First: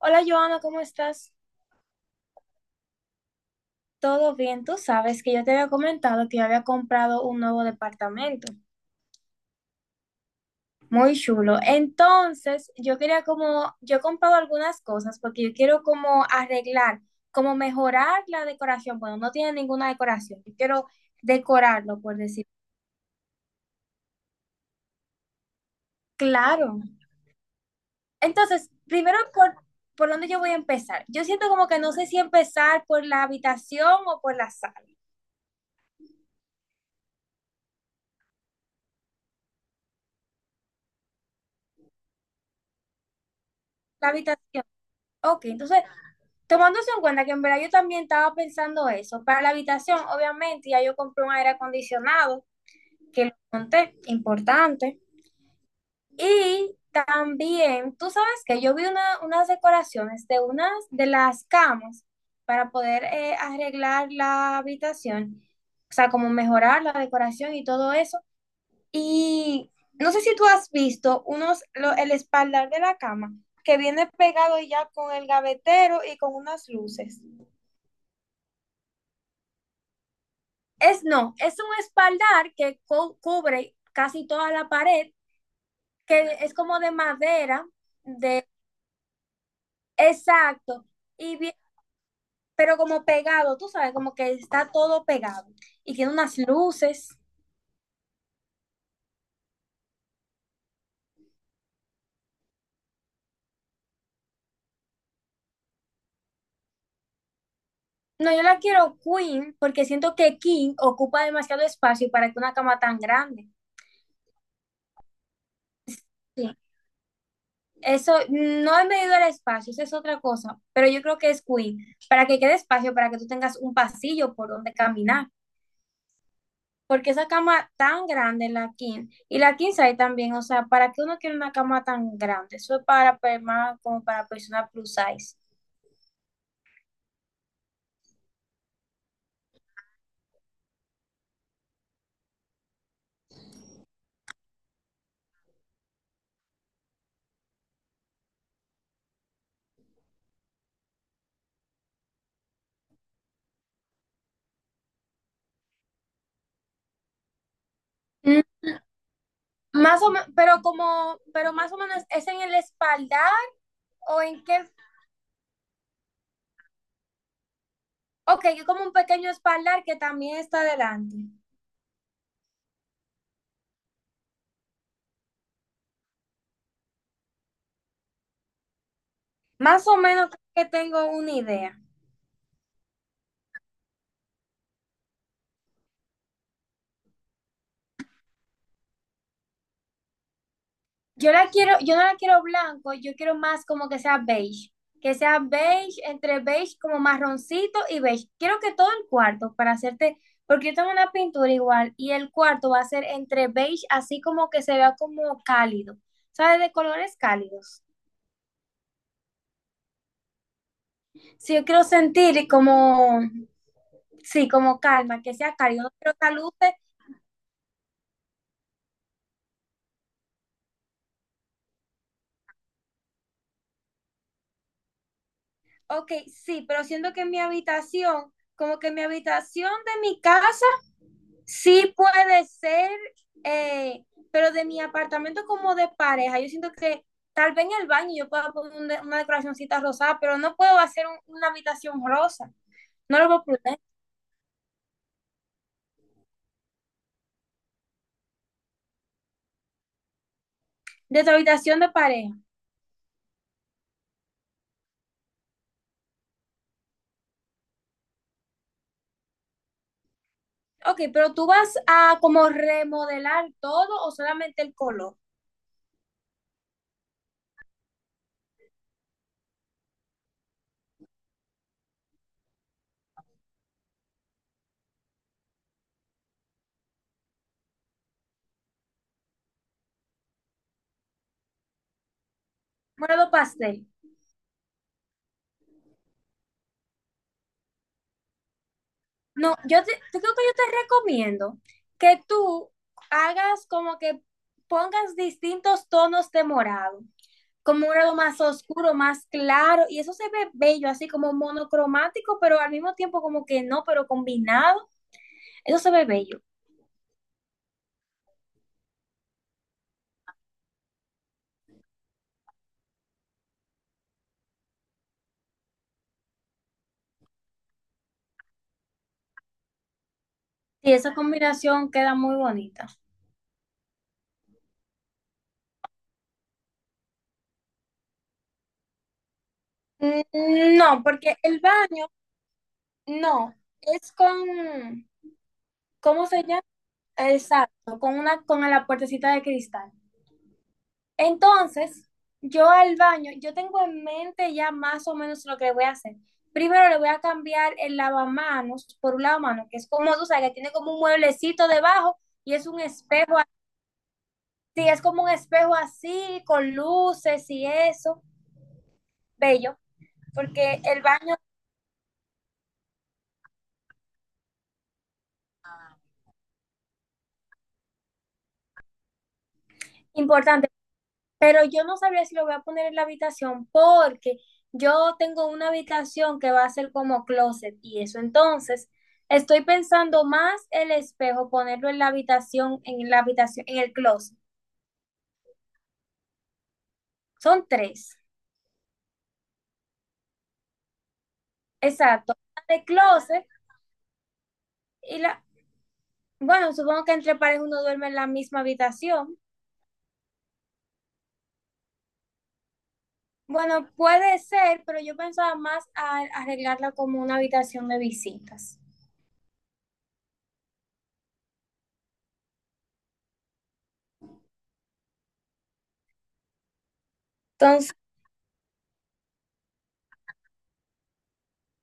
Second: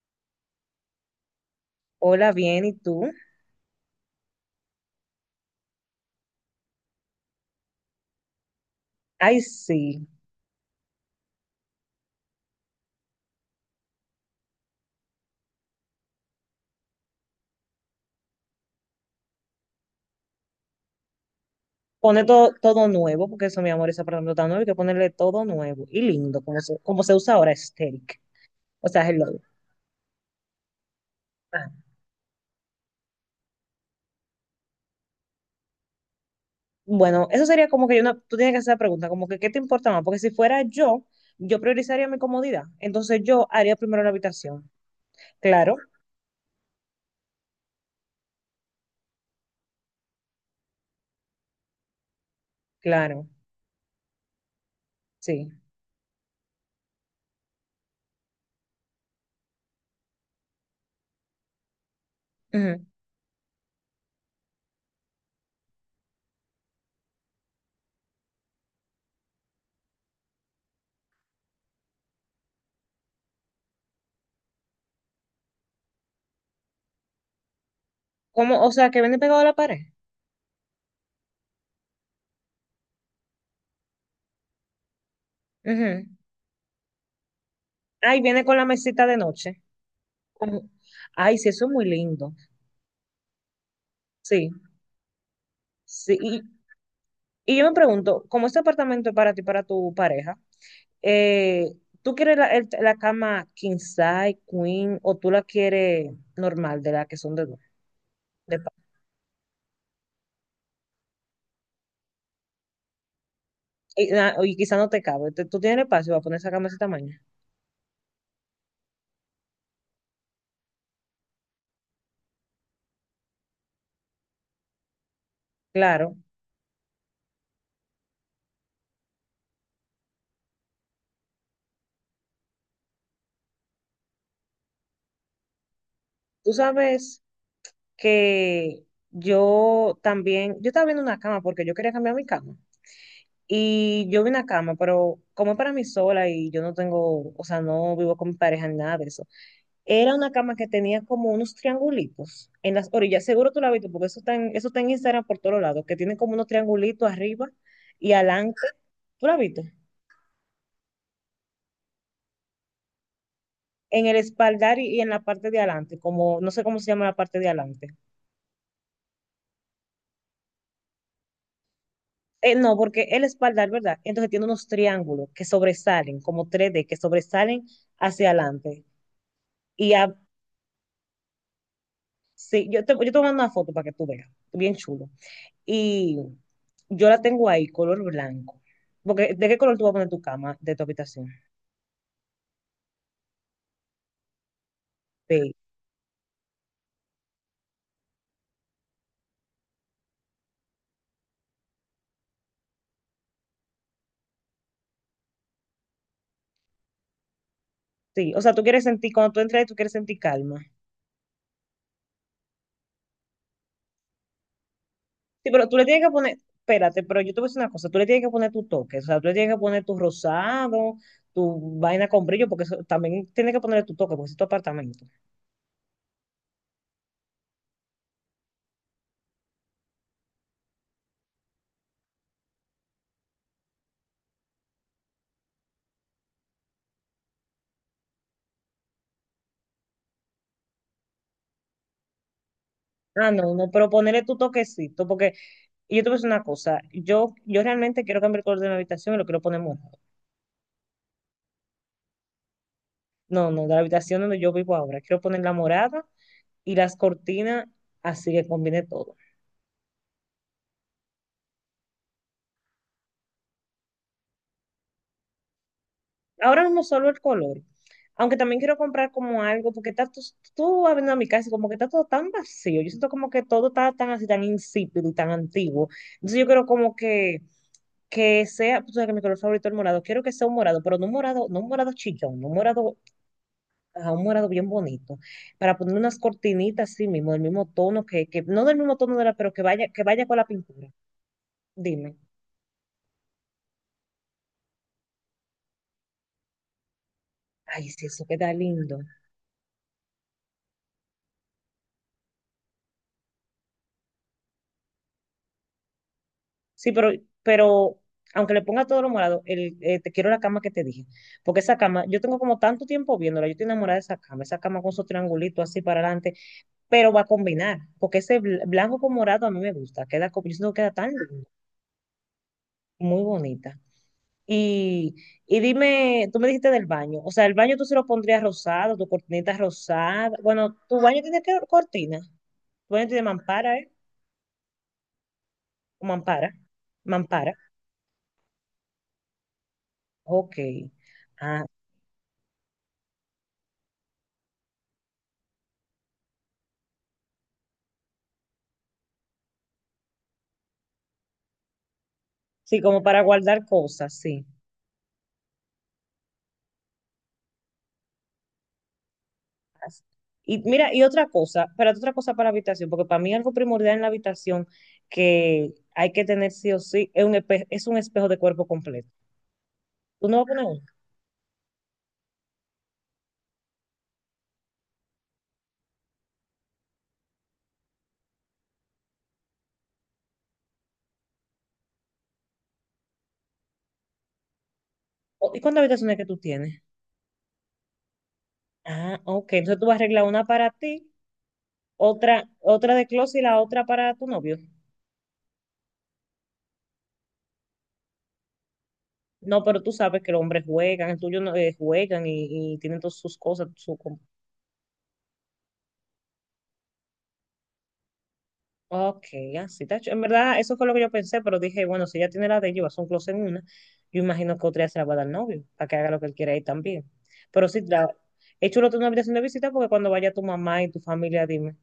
Hola Joana, ¿cómo estás? Hola, bien, ¿y tú? ¿Todo bien? Tú sabes que yo te había comentado que yo había comprado un nuevo departamento. Ay, sí. Muy chulo. Entonces, yo quería como, yo he comprado algunas cosas porque yo quiero como arreglar, como mejorar la decoración. Bueno, no tiene ninguna decoración. Yo quiero decorarlo, por Pone decir. todo nuevo, porque eso, mi amor, esa palabra tan nuevo, hay que ponerle todo nuevo y lindo, Claro. Como se usa ahora, aesthetic. Entonces, O sea, primero, hello. ¿Por dónde yo voy a empezar? Yo siento Ah. como que no sé si empezar por la habitación o por la sala. Bueno, eso sería como que yo no, tú tienes que hacer la pregunta, como que, ¿qué te importa más? Porque si fuera yo, yo priorizaría mi comodidad. Entonces yo haría primero la La habitación. habitación. Ok, Claro, entonces tomándose en cuenta que en verdad yo también estaba pensando eso. Para la habitación, obviamente, ya yo compré un aire acondicionado, que claro, lo monté, importante. sí. Y también, tú sabes que yo vi unas decoraciones de unas de las camas para Ujú. poder arreglar la habitación, o sea, como mejorar la decoración y todo eso. Y no sé si tú has visto el espaldar de la cama, que viene pegado ya con el gavetero y con unas luces. Como, o sea, que viene pegado a la pared. Es no, es un espaldar que cubre casi toda la pared, Ujú. que es como de madera, Ay, viene con la mesita de noche. Como- exacto, y Ay, sí, bien- eso es muy lindo. pero como pegado, tú sabes, como que Sí, está todo pegado y tiene sí. unas Y, luces. y yo me pregunto, como este apartamento es para ti y para tu pareja, eh, ¿tú quieres la cama king size, queen, o tú la quieres normal, de la que son de dos? No, yo la de pa- quiero queen porque siento que king ocupa demasiado espacio para que una cama tan grande. y, y quizá no te cabe, ¿tú tienes el espacio para poner Sí. esa cama de ese tamaño? Eso, no he medido el espacio, eso es otra cosa, pero yo creo que es queen para que quede espacio para que tú tengas un pasillo por donde caminar. Claro. Porque esa cama tan grande, la king, y la king size también, o sea, ¿para qué uno quiere una cama tan grande? Eso es más como para personas plus size. Tú sabes que yo también, yo estaba viendo una cama porque yo quería cambiar mi cama. Y yo vi una cama, pero como es para mí sola y yo no tengo, o sea, no vivo con mi pareja ni nada de eso. Era una cama que tenía como unos triangulitos en las orillas. Seguro tú la has visto, porque eso está en Instagram por todos lados, que tiene como unos triangulitos arriba y Mm, adelante. ¿Tú la has visto? más o menos, pero más o menos, ¿es en el espaldar En el o en qué? espaldar y en la parte de adelante, como no sé cómo se llama la parte de adelante. Ok, es como un pequeño espaldar que también está adelante. No, porque el espaldar, ¿verdad? Entonces tiene unos triángulos que sobresalen, como 3D, que sobresalen hacia adelante. Más Y o a- menos creo que tengo una idea. sí, yo te voy una foto para que tú veas. Bien chulo. Y yo la tengo ahí, color blanco. Porque ¿de qué color tú vas a poner tu cama de tu habitación? Yo la quiero, yo no la quiero blanco, yo quiero más como que sea beige, Sí, entre beige como marroncito y beige. Quiero que todo el cuarto para hacerte, porque yo tengo una pintura igual y el cuarto va a ser entre beige, así como que se vea como cálido, ¿sabes? De colores cálidos. sí. O sea, tú quieres sentir, cuando tú entras ahí, tú quieres sentir calma. Si yo quiero sentir como, sí, como calma, que Sí, sea pero tú le cálido, no tienes que quiero poner, caluce. espérate, pero yo te voy a decir una cosa, tú le tienes que poner tu toque, o sea, tú le tienes que poner tu rosado, tu vaina con brillo, porque eso también tienes que ponerle tu toque, porque es tu apartamento. Ok, sí, pero siento que mi habitación, como que mi habitación de mi casa sí puede ser, eh, pero de mi apartamento como de pareja, yo siento que tal vez en el baño yo pueda poner una decoracióncita rosada, pero no puedo hacer una habitación rosa. No lo Ah, no, puedo no, poner. pero ponerle tu toquecito, porque y yo te voy a decir una cosa, yo realmente quiero cambiar el color de mi habitación y lo quiero poner morado. De tu habitación de pareja. No, no, de la habitación donde yo vivo ahora, quiero poner la morada y las cortinas, así que combine todo. Ok, pero tú vas a como remodelar todo o solamente el color. Ahora mismo solo el color, aunque también quiero comprar como algo, porque está tú, tú abriendo a mi casa y como que está todo tan vacío, yo siento como que todo está tan así, tan insípido y tan antiguo. Entonces yo quiero como que sea, tú sabes que mi color favorito es el morado, quiero que sea un morado, pero no un morado, no un morado chillón, no un morado, Morado pastel. ah, un morado bien bonito, para poner unas cortinitas así mismo, del mismo tono, que no del mismo tono de la, pero No, yo, te, que yo vaya creo con que la yo te pintura. recomiendo Dime. que tú hagas como que pongas distintos tonos de morado, como Ay, un si grado eso más queda oscuro, lindo. más claro, y eso se ve bello, así como monocromático, pero al mismo tiempo como que no, pero combinado, eso se ve bello. Sí, pero aunque le ponga todo lo morado, el, te quiero la cama que te dije. Porque esa cama, yo tengo como tanto tiempo viéndola, yo estoy enamorada de esa cama con su triangulito así para adelante, pero va a combinar, porque ese blanco con morado a mí me gusta, queda, yo siento que queda Y tan esa lindo, combinación queda muy bonita. muy bonita. Y, y dime, tú me dijiste del baño, o sea, el baño tú se lo pondrías rosado, tu cortinita rosada. Bueno, Mm, tu no, baño porque tiene que el baño, cortina, tu baño tiene no, mampara, ¿eh? es con, O ¿cómo se mampara, llama? mampara, Exacto, con una, con la puertecita de cristal. ok. Ah, Entonces, yo al baño, yo tengo en mente ya más o menos lo que voy a hacer. Primero le voy a cambiar el lavamanos por un lavamanos, que es como, tú sabes, que tiene como un mueblecito debajo y es sí, un como para espejo guardar cosas, sí. Es como un espejo así, con luces y eso, bello, Así. Y porque mira, el y otra baño cosa, espérate, otra cosa para habitación, porque para mí algo primordial en la habitación que hay que tener sí o sí es un, es un espejo de cuerpo completo. es Tú no vas a poner importante. uno. Pero yo no sabría si lo voy a poner en la habitación porque yo tengo una habitación que va a ser como closet y eso, entonces estoy pensando más el espejo ponerlo en la habitación, en el closet. ¿Y cuántas habitaciones que tú tienes? Son tres, Ah, ok. Entonces tú vas a arreglar una para ti, exacto, la de otra de closet y closet la otra para tu novio. y la, bueno, supongo que entre pares uno duerme en la misma habitación. No, pero tú sabes que los hombres juegan, el tuyo no, juegan y tienen todas sus cosas, Bueno, sus puede ser, pero yo pensaba más a arreglarla como una habitación de visitas. Ok, así está. En verdad, eso fue lo que yo pensé, pero dije, bueno, si ella tiene la de ella y va a hacer un closet en una, yo imagino que otra ya se la va a dar al novio, para que haga lo que él quiera ahí también. Pero sí, Entonces, la, es chulo tener una habitación de visita porque cuando vaya tu mamá y tu familia, dime,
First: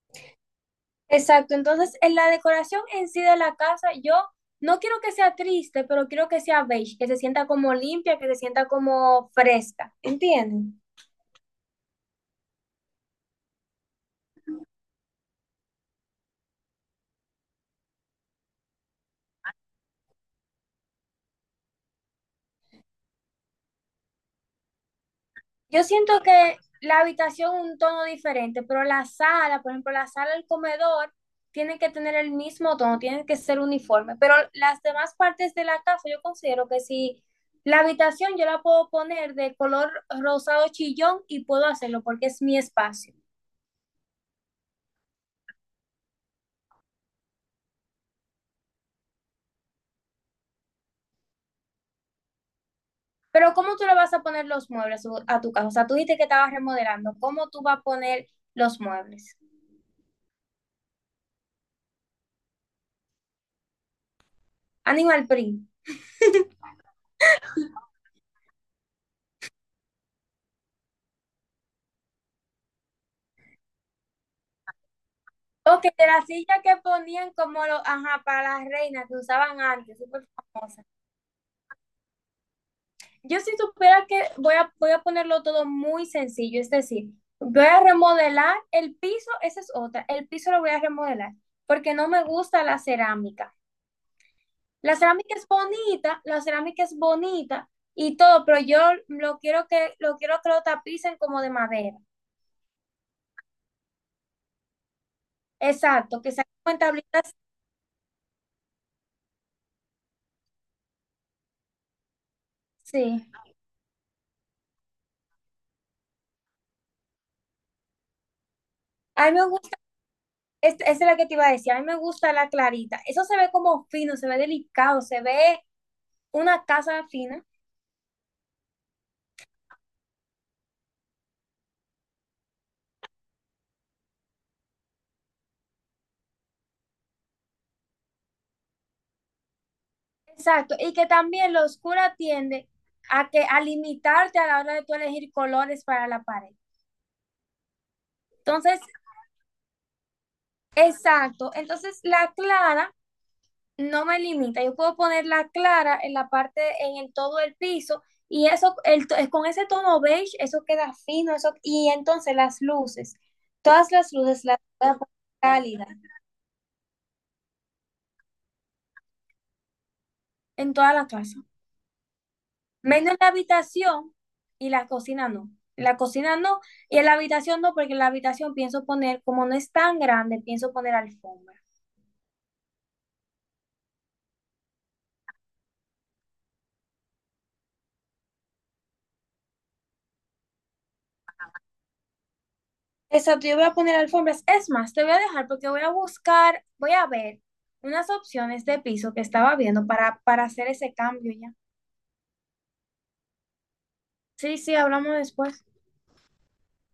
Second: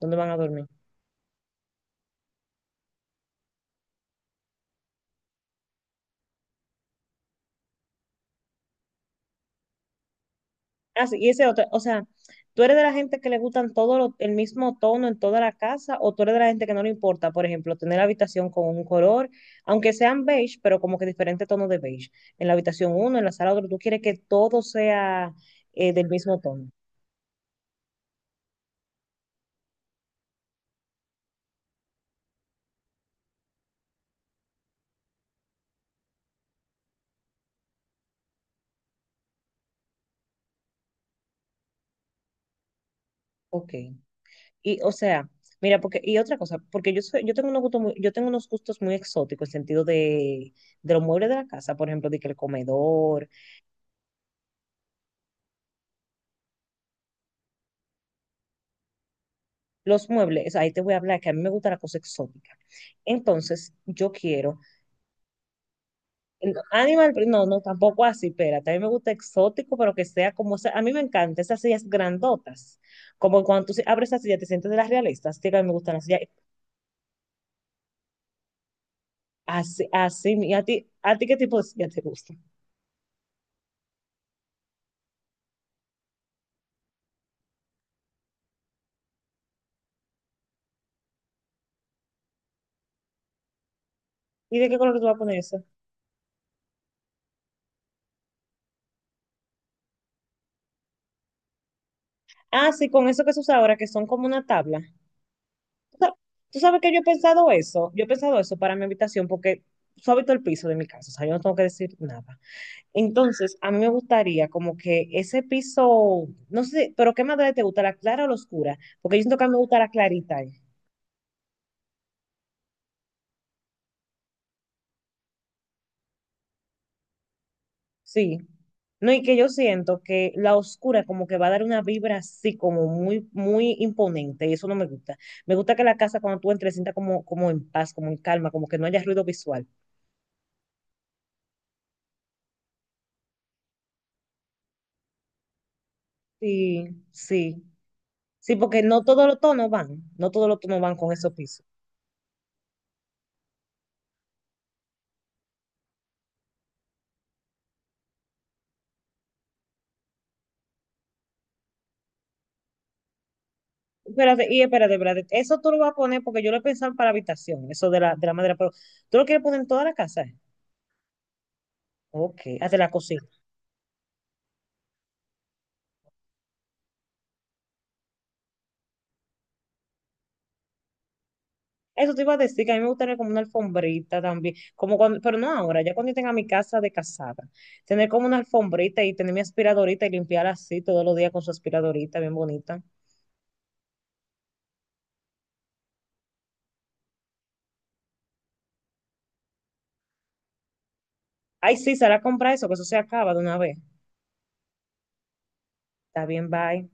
¿dónde van a dormir? exacto, entonces en la decoración en sí de la casa, yo no quiero que sea triste, pero quiero que sea beige, que se sienta como limpia, que se sienta como fresca, ¿entienden? Así, y ese otro, o sea, ¿tú eres de la gente que le gustan todo el mismo tono en toda la casa o tú eres de la gente que no le importa, por ejemplo, tener la habitación con un color, aunque sean beige, pero como que diferente tono de beige? En la habitación uno, en la sala otro, tú quieres que todo sea Yo del siento mismo que tono. la habitación un tono diferente, pero la sala, por ejemplo, la sala del comedor, tienen que tener el mismo tono, tienen que ser uniforme, pero las demás partes de la casa yo considero que si la habitación yo la puedo poner de color rosado chillón y puedo hacerlo porque es mi espacio. Ok. Y, o sea, mira, porque, y otra cosa, porque yo, yo tengo unos gustos muy, yo tengo unos gustos muy exóticos en sentido de los muebles de la casa, por ejemplo, de que el comedor, Pero ¿cómo tú le vas a poner los muebles a tu casa? O sea, tú dijiste que estabas remodelando. ¿Cómo tú vas a poner los muebles? los muebles, ahí te voy a hablar que a mí me gusta la cosa exótica. Entonces, yo quiero Animal print. Animal, print, no, no, tampoco así, espérate, a mí me gusta exótico, pero que sea como, a mí me encantan esas sillas grandotas, como cuando tú abres esa silla, te sientes de las realistas, Tío, que a mí me Ok, gustan las de sillas las sillas que ponían como los, ajá, para las reinas que usaban así, antes, súper así, y famosas. ¿A ti qué tipo de silla te gusta? Yo si supiera que voy a ponerlo todo muy sencillo, es decir, voy a remodelar el piso, esa es otra, el piso lo voy a remodelar porque no me gusta la cerámica. ¿Y de qué La color tú vas a cerámica poner es eso? bonita, y todo, pero yo lo quiero que lo tapicen como de madera. Ah, sí, con eso que se usa ahora, que son como una tabla. ¿Tú sa- Exacto, que ¿Tú saquen con sabes que yo he tablitas, pensado eso? Yo he pensado eso para mi habitación porque suavito el piso de mi casa, o sea, yo no tengo que decir nada. sí. Entonces, a mí me gustaría como que ese piso, no sé, pero ¿qué madre te gusta, la clara o la oscura? Porque yo A mí siento que me a mí me gusta gusta, la clarita, eh. Esa es la que te iba a decir, a mí me gusta la clarita. Eso se ve como fino, se ve delicado, se ve una casa fina. Sí. No, y que yo siento que la oscura como que va a dar una vibra así como muy imponente y eso no me gusta. Me gusta que la casa cuando tú entres sienta como, como en paz, como en calma, como que no haya ruido visual. Exacto, y que también lo oscura tiende a que a limitarte a la hora de tú elegir colores para la pared. Sí, sí, sí, Entonces, porque no todos los tonos van, no todos los tonos van con esos exacto, pisos. entonces la clara no me limita. Yo puedo ponerla clara en la parte, en el todo el piso, y eso, con ese tono beige, eso queda fino, eso, y entonces las luces, todas las luces Espérate, las y voy a poner espérate. Eso tú lo cálidas vas a poner porque yo lo he pensado para habitación, eso de la madera, pero tú lo quieres poner en toda la casa, ¿eh? en toda la casa, Ok, hasta la menos en cocina. la habitación y la cocina no. En la cocina no, y en la habitación no, porque en la habitación pienso poner, como no es tan grande, pienso poner alfombra. Eso te iba a decir que a mí me gustaría como una alfombrita también, como cuando, pero no ahora, ya cuando yo tenga mi casa de casada, tener como una alfombrita y tener mi aspiradorita y limpiar así todos los días con su aspiradorita bien bonita. Exacto, yo voy a poner alfombras. Es más, te voy a dejar porque voy a buscar, voy a ver unas opciones de piso que estaba viendo para hacer ese cambio ya. Ay, sí, será comprar eso, que eso se acaba de una vez. Sí, sí, hablamos después. Está bien, bye.